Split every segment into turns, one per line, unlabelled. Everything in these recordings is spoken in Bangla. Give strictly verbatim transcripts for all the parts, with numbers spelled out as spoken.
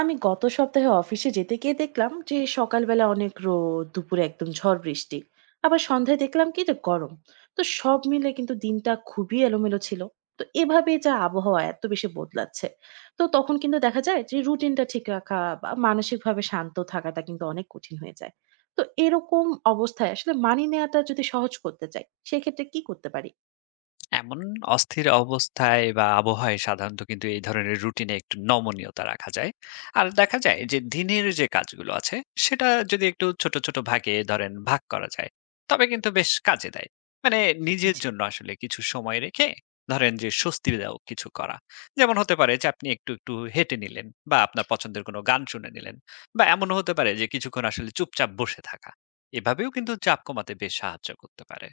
আমি গত সপ্তাহে অফিসে যেতে গিয়ে দেখলাম যে সকালবেলা অনেক রোদ, দুপুরে একদম ঝড় বৃষ্টি, আবার সন্ধ্যায় দেখলাম কি যে গরম। তো সব মিলে কিন্তু দিনটা খুবই এলোমেলো ছিল। তো এভাবে যা আবহাওয়া এত বেশি বদলাচ্ছে, তো তখন কিন্তু দেখা যায় যে রুটিনটা ঠিক রাখা বা মানসিকভাবে শান্ত থাকাটা কিন্তু অনেক কঠিন হয়ে যায়। তো এরকম অবস্থায় আসলে মানিয়ে নেওয়াটা যদি সহজ করতে চাই, সেক্ষেত্রে কি করতে পারি?
এমন অস্থির অবস্থায় বা আবহাওয়ায় সাধারণত কিন্তু এই ধরনের রুটিনে একটু নমনীয়তা রাখা যায়। আর দেখা যায় যে দিনের যে কাজগুলো আছে সেটা যদি একটু ছোট ছোট ভাগে ধরেন ভাগ করা যায়, তবে কিন্তু বেশ কাজে দেয়। মানে নিজের
জি,
জন্য আসলে কিছু সময় রেখে ধরেন যে স্বস্তি দাও কিছু করা। যেমন হতে পারে যে আপনি একটু একটু হেঁটে নিলেন বা আপনার পছন্দের কোনো গান শুনে নিলেন, বা এমনও হতে পারে যে কিছুক্ষণ আসলে চুপচাপ বসে থাকা। এভাবেও কিন্তু চাপ কমাতে বেশ সাহায্য করতে পারে।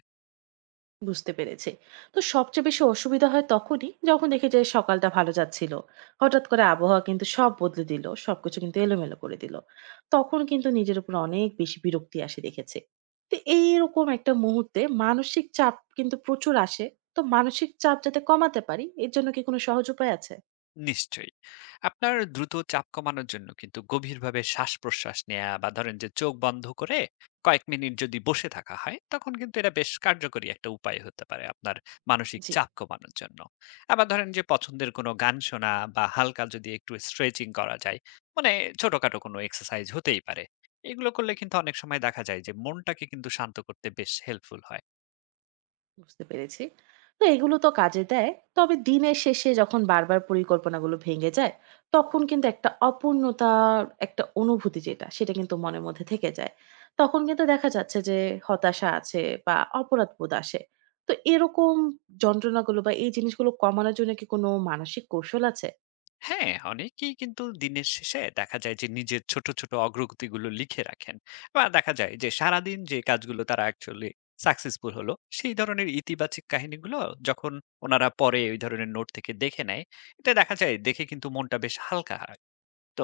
বুঝতে পেরেছি। তো সবচেয়ে বেশি অসুবিধা হয় তখনই, যখন দেখি যে সকালটা ভালো যাচ্ছিল, হঠাৎ করে আবহাওয়া কিন্তু সব বদলে দিল, সবকিছু কিন্তু এলোমেলো করে দিল। তখন কিন্তু নিজের উপর অনেক বেশি বিরক্তি আসে দেখেছে। তো এইরকম একটা মুহূর্তে মানসিক চাপ কিন্তু প্রচুর আসে। তো মানসিক চাপ যাতে কমাতে পারি, এর জন্য কি কোনো সহজ উপায় আছে?
নিশ্চয়ই। আপনার দ্রুত চাপ কমানোর জন্য কিন্তু গভীরভাবে শ্বাস-প্রশ্বাস নেয়া বা ধরেন যে চোখ বন্ধ করে কয়েক মিনিট যদি বসে থাকা হয়, তখন কিন্তু এটা বেশ কার্যকরী একটা উপায় হতে পারে আপনার মানসিক
জি,
চাপ কমানোর জন্য। আবার ধরেন যে পছন্দের কোনো গান শোনা বা হালকা যদি একটু স্ট্রেচিং করা যায়, মানে ছোটখাটো কোনো এক্সারসাইজ হতেই পারে। এগুলো করলে কিন্তু অনেক সময় দেখা যায় যে মনটাকে কিন্তু শান্ত করতে বেশ হেল্পফুল হয়।
বুঝতে পেরেছি। তো এগুলো তো কাজে দেয়। তবে দিনের শেষে যখন বারবার পরিকল্পনাগুলো ভেঙে যায়, তখন কিন্তু একটা অপূর্ণতার একটা অনুভূতি যেটা, সেটা কিন্তু মনের মধ্যে থেকে যায়। তখন কিন্তু দেখা যাচ্ছে যে হতাশা আছে বা অপরাধবোধ আসে। তো এরকম যন্ত্রণাগুলো বা এই জিনিসগুলো কমানোর জন্য কি কোনো মানসিক কৌশল আছে?
হ্যাঁ, অনেকেই কিন্তু দিনের শেষে দেখা যায় যে নিজের ছোট, ছোট অগ্রগতিগুলো লিখে রাখেন। বা দেখা যায় যে সারাদিন যে কাজগুলো তারা অ্যাকচুয়ালি সাকসেসফুল হলো, সেই ধরনের ইতিবাচক কাহিনীগুলো যখন উনারা পরে ওই ধরনের নোট থেকে দেখে নেয়, এটা দেখা যায় দেখে কিন্তু মনটা বেশ হালকা হয়। তো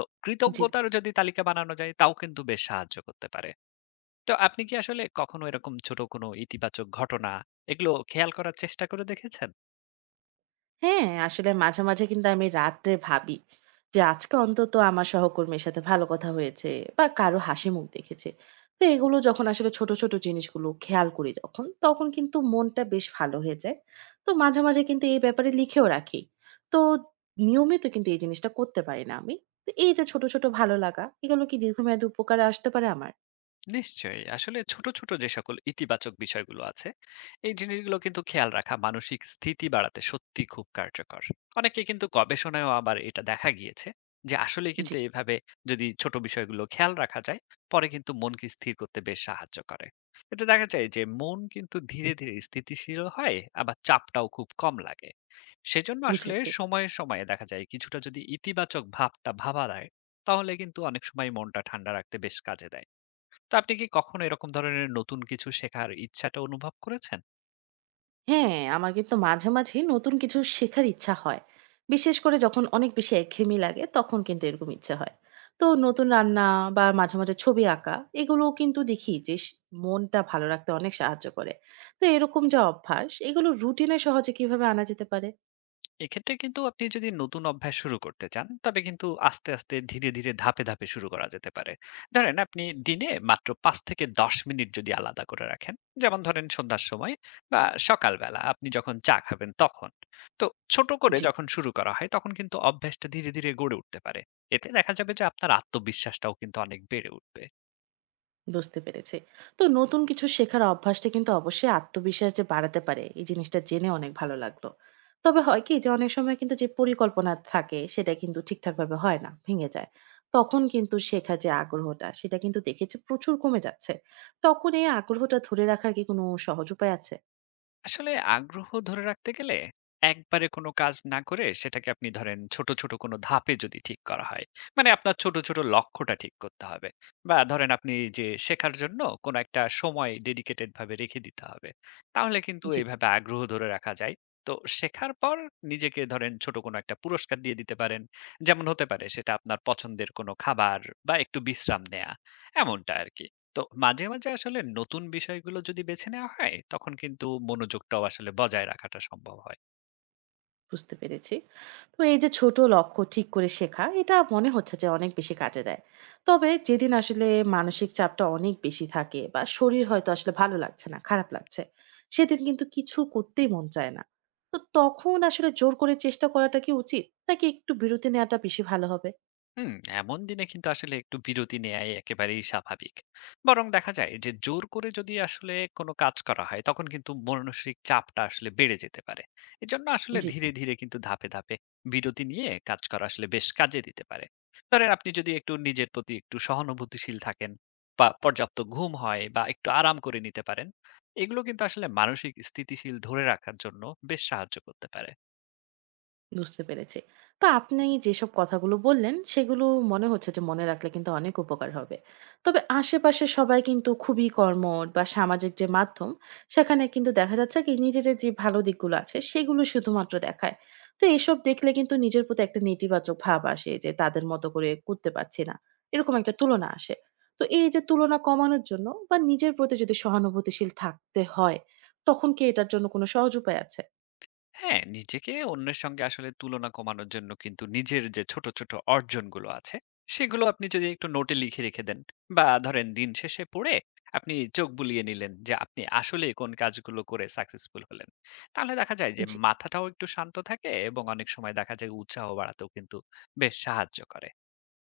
জি।
কৃতজ্ঞতার যদি তালিকা বানানো যায় তাও কিন্তু বেশ সাহায্য করতে পারে। তো আপনি কি আসলে কখনো এরকম ছোট কোনো ইতিবাচক ঘটনা এগুলো খেয়াল করার চেষ্টা করে দেখেছেন?
হ্যাঁ, আসলে মাঝে, মাঝে কিন্তু আমি রাত্রে ভাবি যে আজকে অন্তত আমার সহকর্মীর সাথে ভালো কথা হয়েছে বা কারো হাসি মুখ দেখেছে। তো এগুলো যখন আসলে ছোট, ছোট জিনিসগুলো খেয়াল করি যখন, তখন কিন্তু মনটা বেশ ভালো হয়ে যায়। তো মাঝে, মাঝে কিন্তু এই ব্যাপারে লিখেও রাখি। তো নিয়মিত কিন্তু এই জিনিসটা করতে পারি না আমি। তো এই যে ছোট, ছোট ভালো লাগা এগুলো কি দীর্ঘমেয়াদী উপকারে আসতে পারে আমার?
নিশ্চয়ই। আসলে ছোট, ছোট যে সকল ইতিবাচক বিষয়গুলো আছে, এই জিনিসগুলো কিন্তু খেয়াল রাখা মানসিক স্থিতি বাড়াতে সত্যি খুব কার্যকর। অনেকে কিন্তু গবেষণায়ও আবার এটা দেখা গিয়েছে যে আসলে
জি,
কিন্তু এভাবে যদি ছোট বিষয়গুলো খেয়াল রাখা যায়, পরে কিন্তু মনকে স্থির করতে বেশ সাহায্য করে। এতে দেখা যায় যে মন কিন্তু ধীরে, ধীরে স্থিতিশীল হয়, আবার চাপটাও খুব কম লাগে। সেজন্য আসলে
বুঝেছি।
সময়ে, সময়ে দেখা যায় কিছুটা যদি ইতিবাচক ভাবটা ভাবা যায়, তাহলে কিন্তু অনেক সময় মনটা ঠান্ডা রাখতে বেশ কাজে দেয়। তো আপনি কি কখনো এরকম ধরনের নতুন কিছু শেখার ইচ্ছাটা অনুভব করেছেন?
হ্যাঁ, আমার কিন্তু মাঝে, মাঝে নতুন কিছু শেখার ইচ্ছা হয়। বিশেষ করে যখন অনেক বেশি একঘেয়েমি লাগে, তখন কিন্তু এরকম ইচ্ছে হয়। তো নতুন রান্না বা মাঝে, মাঝে ছবি আঁকা এগুলোও কিন্তু দেখি যে স মনটা ভালো রাখতে অনেক সাহায্য করে। তো এরকম যা অভ্যাস এগুলো রুটিনে সহজে কিভাবে আনা যেতে পারে?
এক্ষেত্রে কিন্তু আপনি যদি নতুন অভ্যাস শুরু করতে চান, তবে কিন্তু আস্তে, আস্তে ধীরে, ধীরে ধাপে, ধাপে শুরু করা যেতে পারে। ধরেন আপনি দিনে মাত্র পাঁচ থেকে দশ মিনিট যদি আলাদা করে রাখেন, যেমন ধরেন সন্ধ্যার সময় বা সকালবেলা আপনি যখন চা খাবেন তখন। তো ছোট করে
জি।
যখন শুরু করা হয় তখন কিন্তু অভ্যাসটা ধীরে, ধীরে গড়ে উঠতে পারে। এতে দেখা যাবে যে আপনার আত্মবিশ্বাসটাও কিন্তু অনেক বেড়ে উঠবে।
বুঝতে পেরেছি। তো নতুন কিছু শেখার অভ্যাসটা কিন্তু অবশ্যই আত্মবিশ্বাস যে বাড়াতে পারে, এই জিনিসটা জেনে অনেক ভালো লাগলো। তবে হয় কি যে অনেক সময় কিন্তু যে পরিকল্পনা থাকে সেটা কিন্তু ঠিকঠাকভাবে হয় না, ভেঙে যায়। তখন কিন্তু শেখার যে আগ্রহটা সেটা কিন্তু দেখেছি প্রচুর কমে যাচ্ছে। তখন এই আগ্রহটা ধরে রাখার কি কোনো সহজ উপায় আছে?
আসলে আগ্রহ ধরে রাখতে গেলে একবারে কোনো কাজ না করে সেটাকে আপনি ধরেন ছোট ছোট কোনো ধাপে যদি ঠিক করা হয়, মানে আপনার ছোট ছোট লক্ষ্যটা ঠিক করতে হবে, বা ধরেন আপনি যে শেখার জন্য কোনো একটা সময় ডেডিকেটেড ভাবে রেখে দিতে হবে, তাহলে কিন্তু
জি।
এইভাবে আগ্রহ ধরে রাখা যায়। তো শেখার পর নিজেকে ধরেন ছোট কোনো একটা পুরস্কার দিয়ে দিতে পারেন, যেমন হতে পারে সেটা আপনার পছন্দের কোনো খাবার বা একটু বিশ্রাম নেয়া, এমনটা আর কি। তো মাঝে, মাঝে আসলে নতুন বিষয়গুলো যদি বেছে নেওয়া হয়, তখন কিন্তু মনোযোগটাও আসলে বজায় রাখাটা সম্ভব হয়।
বুঝতে পেরেছি। তো এই যে ছোট লক্ষ্য ঠিক করে শেখা, এটা মনে হচ্ছে যে অনেক বেশি কাজে দেয়। তবে যেদিন আসলে মানসিক চাপটা অনেক বেশি থাকে বা শরীর হয়তো আসলে ভালো লাগছে না, খারাপ লাগছে, সেদিন কিন্তু কিছু করতেই মন চায় না। তো তখন আসলে জোর করে চেষ্টা করাটা কি উচিত, নাকি একটু বিরতি নেওয়াটা বেশি ভালো হবে?
হুম। এমন দিনে কিন্তু আসলে একটু বিরতি নেয়াই একেবারেই স্বাভাবিক। বরং দেখা যায় যে জোর করে যদি আসলে কোনো কাজ করা হয় তখন কিন্তু মানসিক চাপটা আসলে বেড়ে যেতে পারে। এজন্য আসলে
জি,
ধীরে ধীরে কিন্তু ধাপে ধাপে বিরতি নিয়ে কাজ করা আসলে বেশ কাজে দিতে পারে। ধরেন আপনি যদি একটু নিজের প্রতি একটু সহানুভূতিশীল থাকেন বা পর্যাপ্ত ঘুম হয় বা একটু আরাম করে নিতে পারেন, এগুলো কিন্তু আসলে মানসিক স্থিতিশীল ধরে রাখার জন্য বেশ সাহায্য করতে পারে।
বুঝতে পেরেছি। তো আপনি যেসব কথাগুলো বললেন সেগুলো মনে হচ্ছে যে মনে রাখলে কিন্তু অনেক উপকার হবে। তবে আশেপাশে সবাই কিন্তু খুবই কর্মঠ বা সামাজিক যে মাধ্যম, সেখানে কিন্তু দেখা যাচ্ছে কি নিজেদের যে ভালো দিকগুলো আছে সেগুলো শুধুমাত্র দেখায়। তো এসব দেখলে কিন্তু নিজের প্রতি একটা নেতিবাচক ভাব আসে যে তাদের মতো করে করতে পারছি না। এরকম একটা তুলনা আসে। তো এই যে তুলনা কমানোর জন্য বা নিজের প্রতি যদি সহানুভূতিশীল থাকতে হয়, তখন কি এটার জন্য কোনো সহজ উপায় আছে?
হ্যাঁ, নিজেকে অন্যের সঙ্গে আসলে তুলনা কমানোর জন্য কিন্তু নিজের যে ছোট, ছোট অর্জনগুলো আছে, সেগুলো আপনি যদি একটু নোটে লিখে রেখে দেন বা ধরেন দিন শেষে পড়ে আপনি চোখ বুলিয়ে নিলেন যে আপনি আসলে কোন কাজগুলো করে সাকসেসফুল হলেন। তাহলে দেখা যায় যে
জি,
মাথাটাও একটু শান্ত থাকে এবং অনেক সময় দেখা যায় উৎসাহ বাড়াতেও কিন্তু বেশ সাহায্য করে।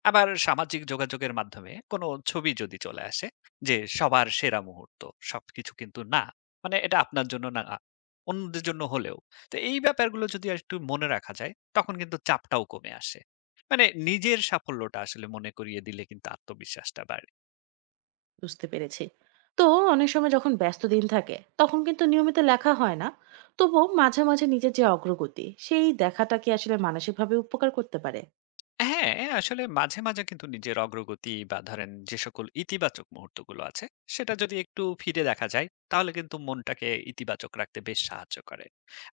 আবার সামাজিক যোগাযোগের মাধ্যমে কোনো ছবি যদি চলে আসে যে সবার সেরা মুহূর্ত, সবকিছু কিন্তু না, মানে এটা আপনার জন্য না, অন্যদের জন্য হলেও। তো এই ব্যাপারগুলো যদি আর একটু মনে রাখা যায় তখন কিন্তু চাপটাও কমে আসে। মানে নিজের সাফল্যটা আসলে মনে করিয়ে দিলে কিন্তু আত্মবিশ্বাসটা বাড়ে।
বুঝতে পেরেছি। তো অনেক সময় যখন ব্যস্ত দিন থাকে, তখন কিন্তু নিয়মিত লেখা হয় না। তবুও মাঝে মাঝে নিজের যে অগ্রগতি, সেই দেখাটা কি আসলে মানসিকভাবে উপকার করতে পারে?
হ্যাঁ, আসলে মাঝে, মাঝে কিন্তু নিজের অগ্রগতি বা ধরেন যে সকল ইতিবাচক মুহূর্তগুলো আছে, সেটা যদি একটু ফিরে দেখা যায়, তাহলে কিন্তু মনটাকে ইতিবাচক রাখতে বেশ সাহায্য করে।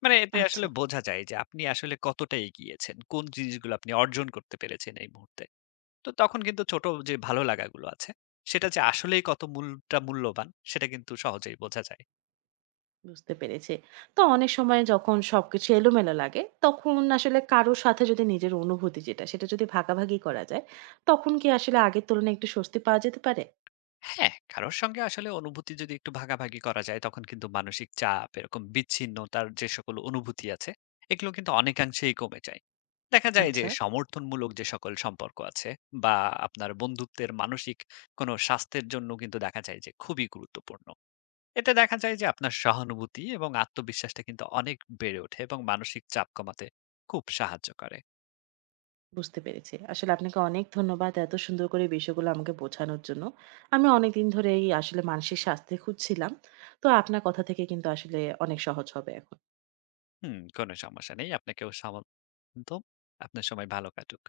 মানে এতে
আচ্ছা,
আসলে বোঝা যায় যে আপনি আসলে কতটা এগিয়েছেন, কোন জিনিসগুলো আপনি অর্জন করতে পেরেছেন এই মুহূর্তে। তো তখন কিন্তু ছোট যে ভালো লাগাগুলো আছে, সেটা যে আসলেই কত মূলটা মূল্যবান, সেটা কিন্তু সহজেই বোঝা যায়।
বুঝতে পেরেছি। তো অনেক সময় যখন সবকিছু এলোমেলো লাগে, তখন আসলে কারোর সাথে যদি নিজের অনুভূতি যেটা, সেটা যদি ভাগাভাগি করা যায়, তখন কি আসলে আগের তুলনায় একটু স্বস্তি পাওয়া যেতে পারে?
হ্যাঁ, কারোর সঙ্গে আসলে অনুভূতি যদি একটু ভাগাভাগি করা যায়, তখন কিন্তু মানসিক চাপ, এরকম বিচ্ছিন্নতার যে সকল অনুভূতি আছে, এগুলো কিন্তু অনেকাংশেই কমে যায়। দেখা যায় যে
আচ্ছা,
সমর্থনমূলক যে সকল সম্পর্ক আছে বা আপনার বন্ধুত্বের মানসিক কোনো স্বাস্থ্যের জন্য কিন্তু দেখা যায় যে খুবই গুরুত্বপূর্ণ। এতে দেখা যায় যে আপনার সহানুভূতি এবং আত্মবিশ্বাসটা কিন্তু অনেক বেড়ে ওঠে এবং মানসিক চাপ কমাতে খুব সাহায্য করে।
বুঝতে পেরেছি। আসলে আপনাকে অনেক ধন্যবাদ এত সুন্দর করে বিষয়গুলো আমাকে বোঝানোর জন্য। আমি অনেকদিন ধরেই আসলে মানসিক স্বাস্থ্য খুঁজছিলাম। তো আপনার কথা থেকে কিন্তু আসলে অনেক সহজ হবে এখন।
হুম, কোনো সমস্যা নেই। আপনাকেও সমর্থন। আপনার সময় ভালো কাটুক।